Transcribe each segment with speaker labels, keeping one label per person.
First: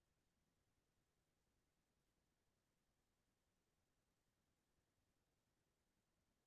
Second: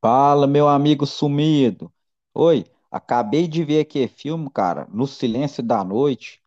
Speaker 1: Fala, meu amigo sumido. Oi, acabei de ver aqui filme, cara, No Silêncio da Noite.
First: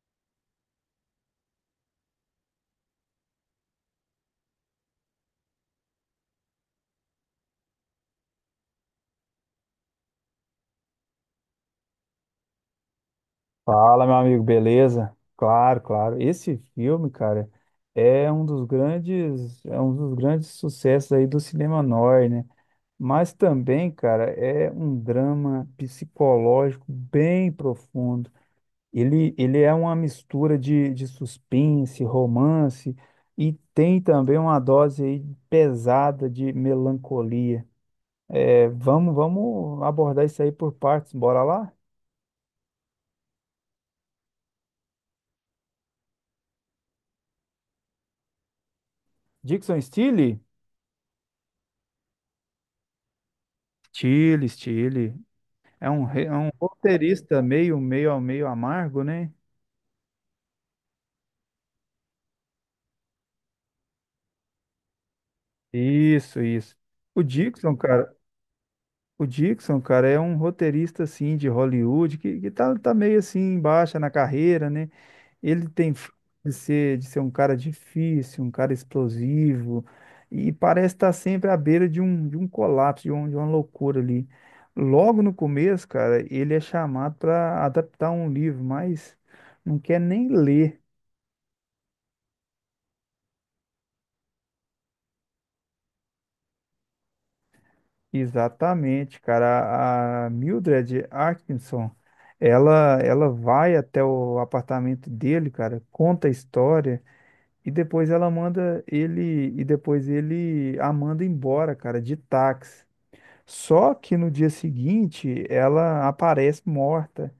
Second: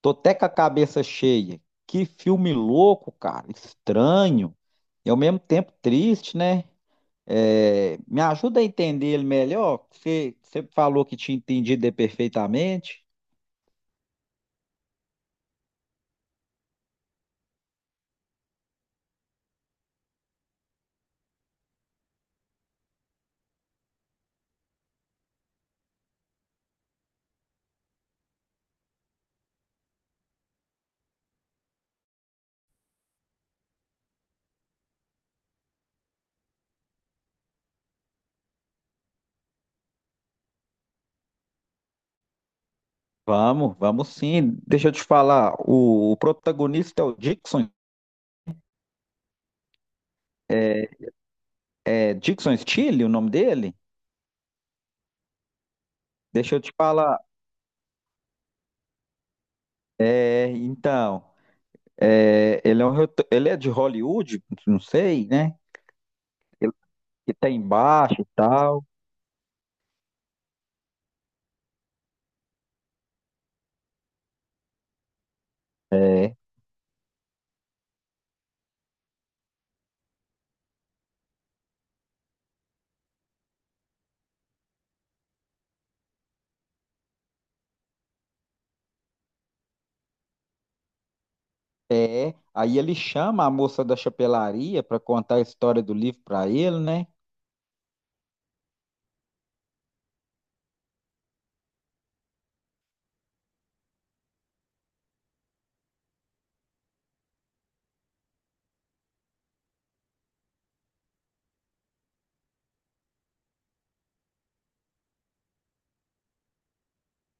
Speaker 1: Tô até com a cabeça cheia. Que filme louco, cara, estranho e ao mesmo tempo triste, né? É, me ajuda a entender ele melhor. Você falou que tinha entendido ele perfeitamente.
Speaker 2: Fala, meu amigo, beleza? Claro, claro. Esse filme, cara, é um dos grandes sucessos aí do cinema noir, né? Mas também, cara, é um drama psicológico bem profundo. Ele é uma mistura de suspense, romance e tem também uma dose aí pesada de melancolia. É, vamos abordar isso aí por partes. Bora lá?
Speaker 1: Vamos, vamos sim. Deixa eu te falar, o protagonista é o Dixon,
Speaker 2: Dixon Steele?
Speaker 1: é é Dixon Steele, o nome dele?
Speaker 2: Steele, Steele. É um
Speaker 1: Deixa eu te falar.
Speaker 2: roteirista meio amargo, né?
Speaker 1: É, então. É, ele é de Hollywood, não sei, né?
Speaker 2: Isso, isso. O
Speaker 1: Que tá
Speaker 2: Dixon, cara,
Speaker 1: embaixo e tal.
Speaker 2: o Dixon, cara, é um roteirista, assim, de Hollywood, que tá meio, assim, em baixa na carreira, né? Ele tem fama
Speaker 1: É.
Speaker 2: de ser um cara difícil, um cara explosivo, e parece estar sempre à beira de um colapso, de uma loucura ali. Logo no começo, cara, ele é chamado para adaptar um livro, mas não quer nem ler.
Speaker 1: É. Aí ele chama a moça da chapelaria para contar a história do livro para ele, né?
Speaker 2: Exatamente, cara. A Mildred Atkinson, ela vai até o apartamento dele, cara, conta a história e depois ela manda ele e depois ele a manda embora, cara, de táxi. Só que no dia seguinte ela aparece morta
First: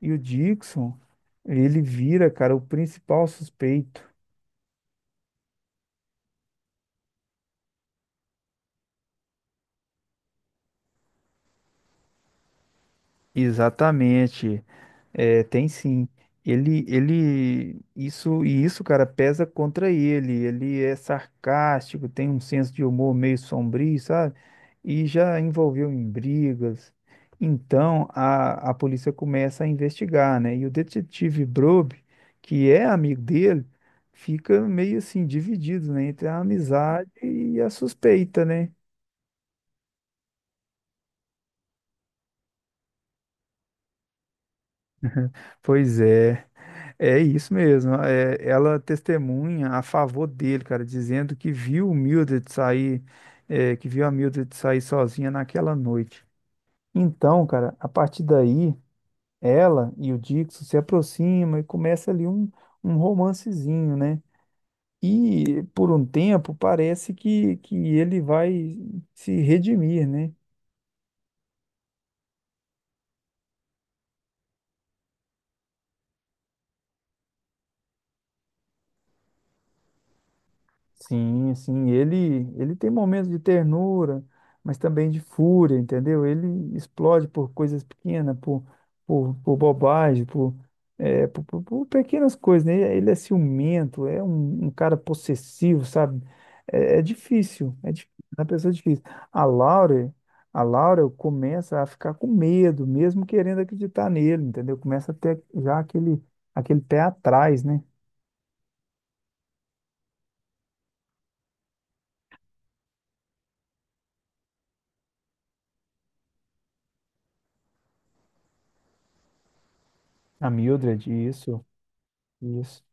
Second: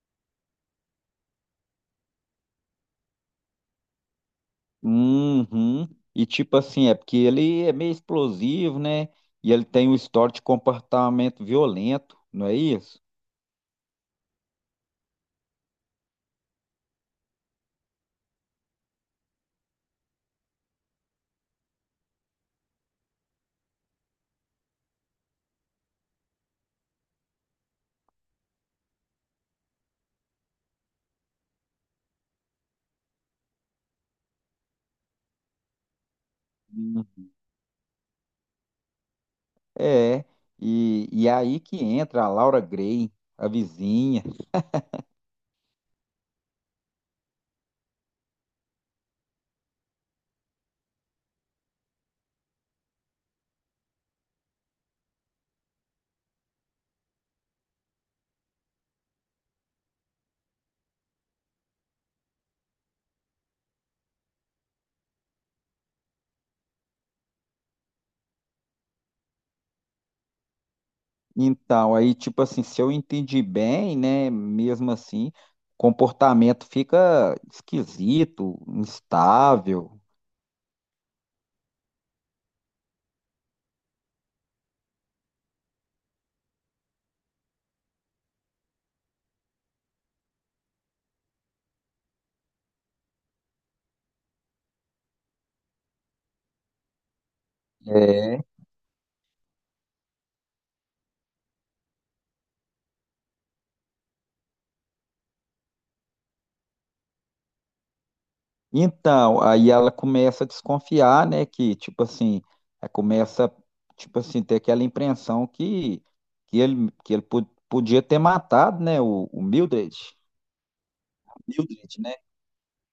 Speaker 2: e o Dixon, ele vira, cara, o principal suspeito.
Speaker 1: Uhum. E tipo assim, é porque ele é meio explosivo, né? E ele tem um histórico de comportamento violento, não é isso?
Speaker 2: Exatamente. É, tem sim. Ele, isso e isso, cara, pesa contra ele. Ele é sarcástico, tem um senso de humor meio sombrio, sabe? E já envolveu em brigas. Então a polícia começa a investigar, né? E o detetive Brobe, que é amigo dele, fica meio assim dividido, né? Entre a amizade
Speaker 1: Hum.
Speaker 2: e a suspeita, né?
Speaker 1: É. E aí que entra a Laura Grey, a vizinha.
Speaker 2: Pois é. É isso mesmo. Ela testemunha a favor dele, cara, dizendo que viu o Mildred sair, que viu a Mildred sair sozinha naquela noite. Então, cara, a partir daí, ela e o Dixon se aproximam e começa ali um romancezinho, né? E por um tempo parece que ele vai se redimir, né?
Speaker 1: Então, aí, tipo assim, se eu entendi bem, né, mesmo assim, o comportamento fica esquisito, instável.
Speaker 2: Sim, sim, ele tem momentos de ternura, mas também de fúria, entendeu? Ele explode por coisas pequenas, por bobagem, por, é, por pequenas coisas, né? Ele é ciumento, é um cara possessivo, sabe? É, é difícil, é difícil, é
Speaker 1: É.
Speaker 2: uma pessoa é difícil. A Laura, a Laura começa a ficar com medo, mesmo querendo acreditar nele, entendeu? Começa a ter já aquele pé atrás, né?
Speaker 1: Então, aí ela começa a desconfiar, né, que, tipo assim, ela começa, tipo assim, ter aquela impressão que, que ele podia ter matado, né, o Mildred.
Speaker 2: A Mildred, isso,
Speaker 1: Mildred, né?
Speaker 2: isso.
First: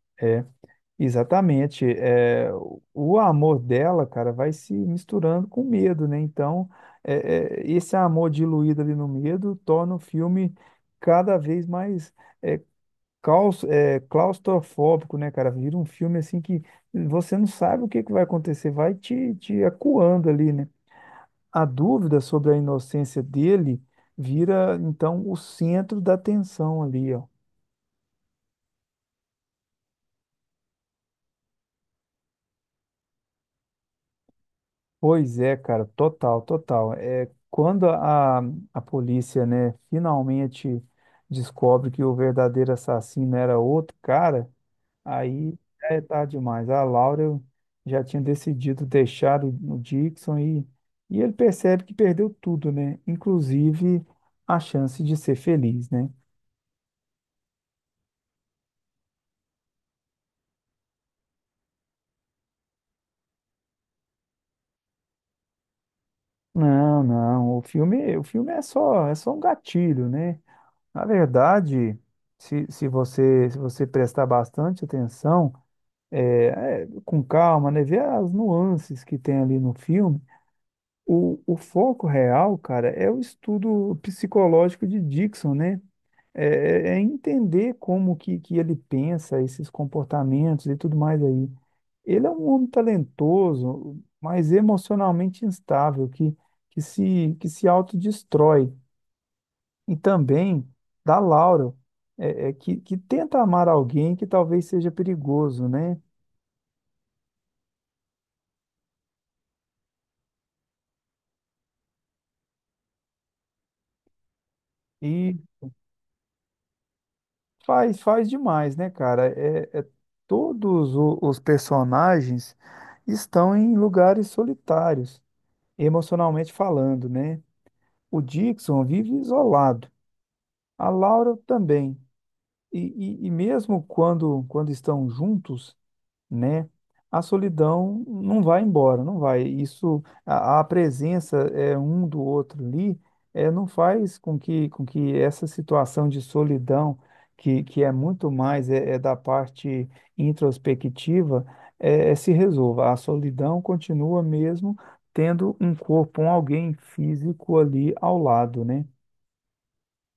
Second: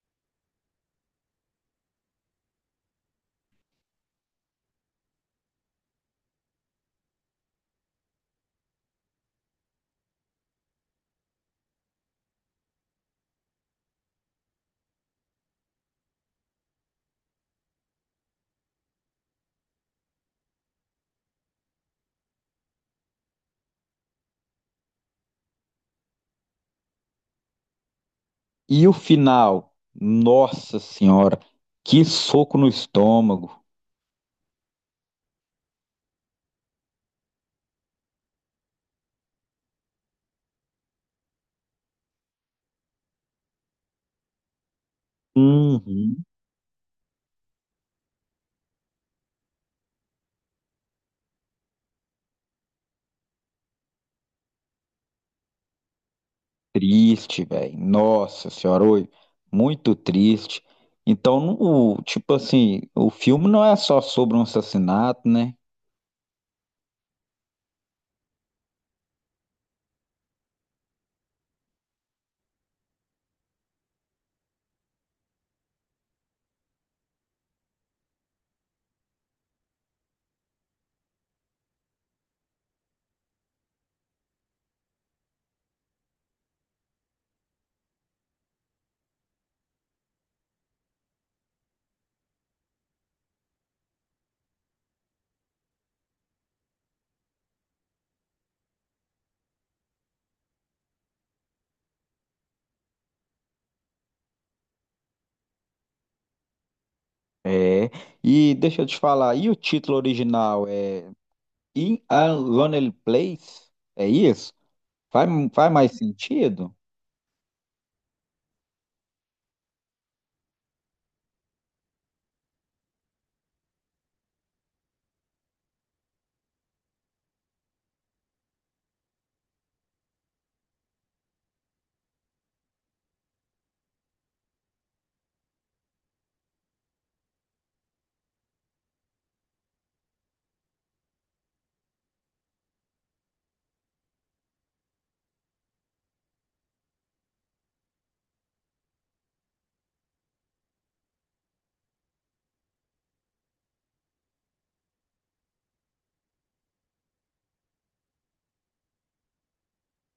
Speaker 2: Exatamente. É, o amor dela, cara, vai se misturando com o medo, né? Então, esse amor diluído ali no medo torna o filme cada vez mais é, claustrofóbico, né, cara? Vira um filme assim que você não sabe o que que vai acontecer, vai te acuando ali, né? A dúvida sobre a inocência dele vira, então, o centro da tensão ali, ó.
Speaker 1: E o final, nossa senhora, que soco no estômago.
Speaker 2: Pois é, cara, total, total. É, quando a polícia, né, finalmente descobre que o verdadeiro assassino era outro cara, aí já é
Speaker 1: Uhum.
Speaker 2: tarde demais. A Laura já tinha decidido deixar o Dixon e ele percebe que perdeu tudo, né? Inclusive a chance de ser feliz, né?
Speaker 1: Triste, velho. Nossa senhora, oi, muito triste. Então, no- o, tipo assim, o filme não é só sobre um assassinato, né?
Speaker 2: Não, não, o filme é só um gatilho, né? Na verdade, se você prestar bastante atenção, com calma, né? Ver as nuances que tem ali no filme. O foco real, cara, é o estudo psicológico de Dixon, né? É, é entender como que ele pensa, esses comportamentos e tudo mais aí. Ele é um homem talentoso, mas emocionalmente instável, que se autodestrói. E também da Laura, que tenta amar alguém que talvez seja perigoso, né?
Speaker 1: É. E deixa eu te falar, e o título original é In a Lonely Place? É isso? Faz,
Speaker 2: E
Speaker 1: faz mais sentido?
Speaker 2: faz demais, né, cara? Todos os personagens estão em lugares solitários, emocionalmente falando, né? O Dixon vive isolado, a Laura também. E, e mesmo quando estão juntos, né? A solidão não vai embora, não vai. Isso, a presença é um do outro ali, não faz com que essa situação de solidão, que é muito mais da parte introspectiva, se resolva. A solidão continua mesmo tendo um corpo, um alguém físico ali ao lado, né?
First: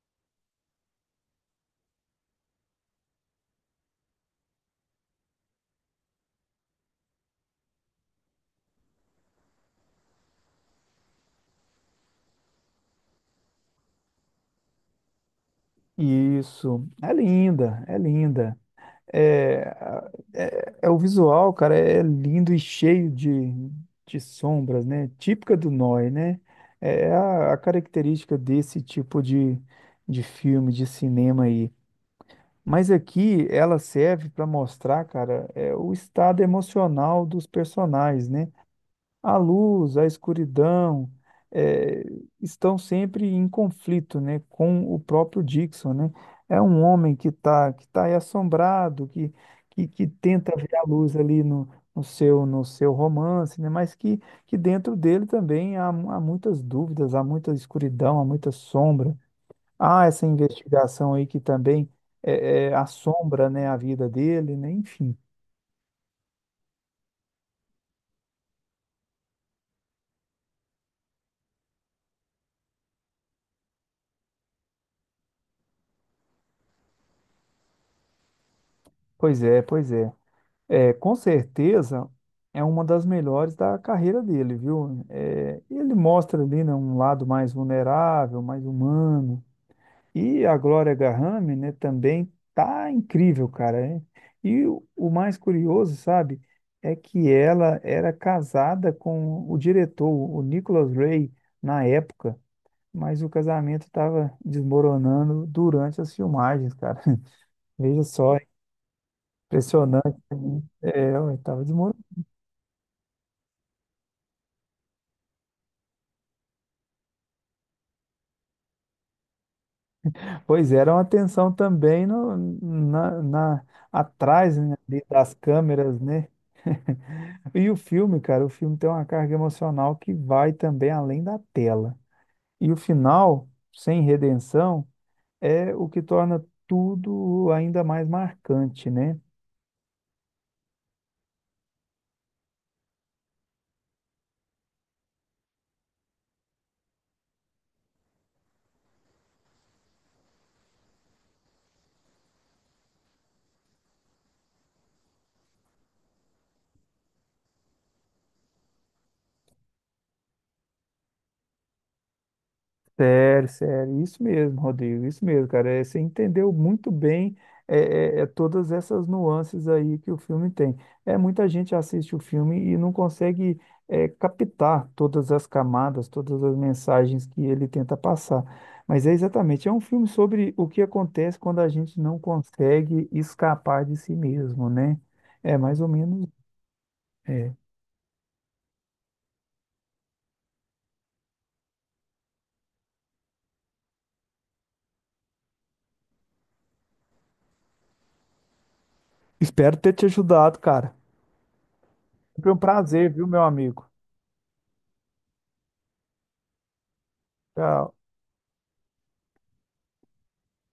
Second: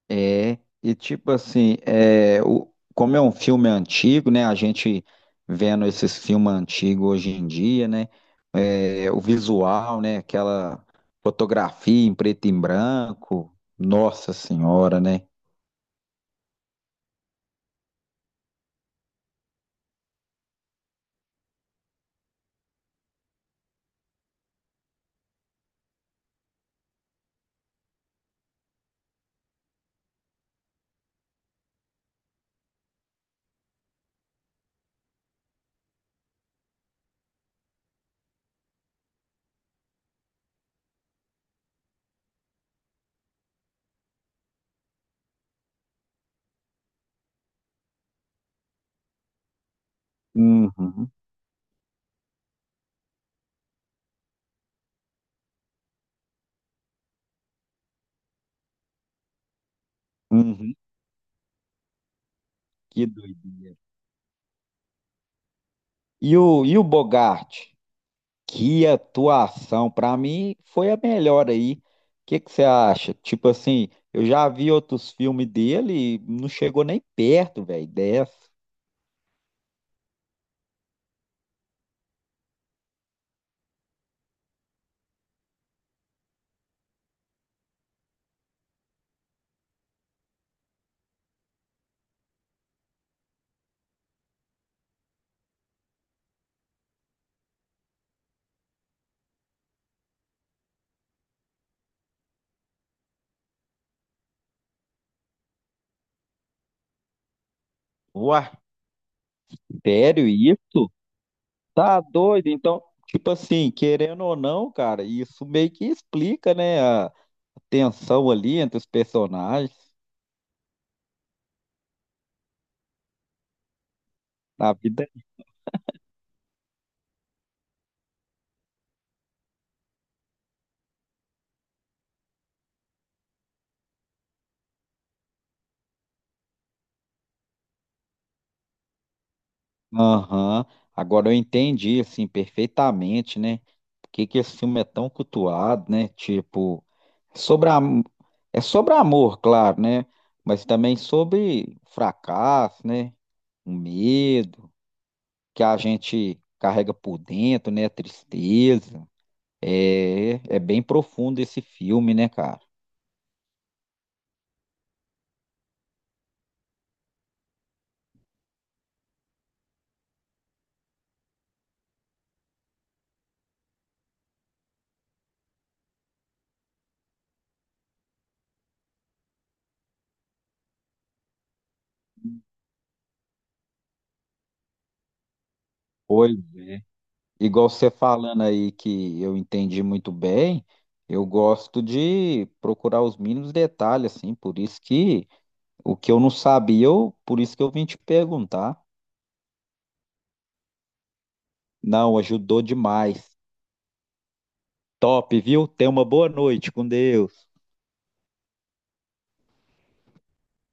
Speaker 1: É, e tipo assim, é, o, como é um filme antigo, né? A gente vendo esses filmes antigos hoje em dia, né? é, o visual, né? Aquela fotografia em preto e branco. Nossa Senhora, né?
Speaker 2: Isso, é linda, é linda. É, é o visual, cara, é lindo e cheio de sombras, né? Típica do noir, né? É a característica desse tipo de filme, de cinema aí. Mas aqui ela serve para mostrar, cara, o estado emocional dos personagens, né? A luz, a escuridão, eh, estão sempre em conflito, né, com o próprio Dixon, né? É um homem que tá aí assombrado, que tenta ver a
Speaker 1: Uhum,
Speaker 2: luz ali no seu romance, né? Mas que dentro dele também há muitas dúvidas, há muita escuridão, há muita sombra. Há essa
Speaker 1: uhum,
Speaker 2: investigação aí que também
Speaker 1: que
Speaker 2: assombra, né, a
Speaker 1: doideira.
Speaker 2: vida dele, né? Enfim,
Speaker 1: E o Bogart? Que atuação! Para mim foi a melhor aí. O que que você acha? Tipo assim, eu já vi outros filmes dele e não chegou nem perto, velho, dessa.
Speaker 2: pois é, pois é. É, com certeza é uma das melhores da carreira dele, viu? É, ele mostra ali, né, um lado mais vulnerável, mais humano. E a Glória Grahame, né, também tá incrível, cara. Hein? E o mais curioso, sabe, é que ela era casada com o diretor, o Nicholas Ray, na época, mas o casamento estava desmoronando durante as filmagens, cara. Veja só,
Speaker 1: O
Speaker 2: impressionante.
Speaker 1: artério, isso?
Speaker 2: É, estava
Speaker 1: Tá
Speaker 2: desmoronando.
Speaker 1: doido. Então, tipo assim, querendo ou não, cara, isso meio que explica, né, a tensão ali entre os personagens
Speaker 2: Pois é, era uma atenção também no, na, na- atrás,
Speaker 1: da
Speaker 2: né, ali
Speaker 1: vida.
Speaker 2: das câmeras, né? E o filme, cara, o filme tem uma carga emocional que vai também além da tela. E o final, sem redenção, é o que torna tudo ainda mais marcante, né?
Speaker 1: Aham. Agora eu entendi, assim, perfeitamente, né? Por que que esse filme é tão cultuado, né? Tipo, é sobre a... é sobre amor, claro, né? Mas também sobre fracasso, né? O medo que a gente carrega por dentro, né? A tristeza. É, é bem profundo esse filme, né, cara?
Speaker 2: Sério, sério, isso mesmo, Rodrigo, isso mesmo, cara. É, você entendeu muito bem todas essas nuances aí que o filme tem. É, muita gente assiste o filme e não consegue captar todas as camadas, todas as mensagens que ele tenta passar. Mas é exatamente, é um filme sobre o que acontece quando a gente não consegue escapar de si mesmo, né? É mais ou menos.
Speaker 1: Pois,
Speaker 2: É.
Speaker 1: igual você falando aí que eu entendi muito bem, eu gosto de procurar os mínimos detalhes, assim, por isso que o que eu não sabia, eu, por isso que eu vim te perguntar.
Speaker 2: Espero ter te ajudado, cara.
Speaker 1: Não,
Speaker 2: Foi um
Speaker 1: ajudou
Speaker 2: prazer,
Speaker 1: demais.
Speaker 2: viu, meu amigo?
Speaker 1: Top, viu? Tenha uma boa noite com Deus.
Speaker 2: Tchau.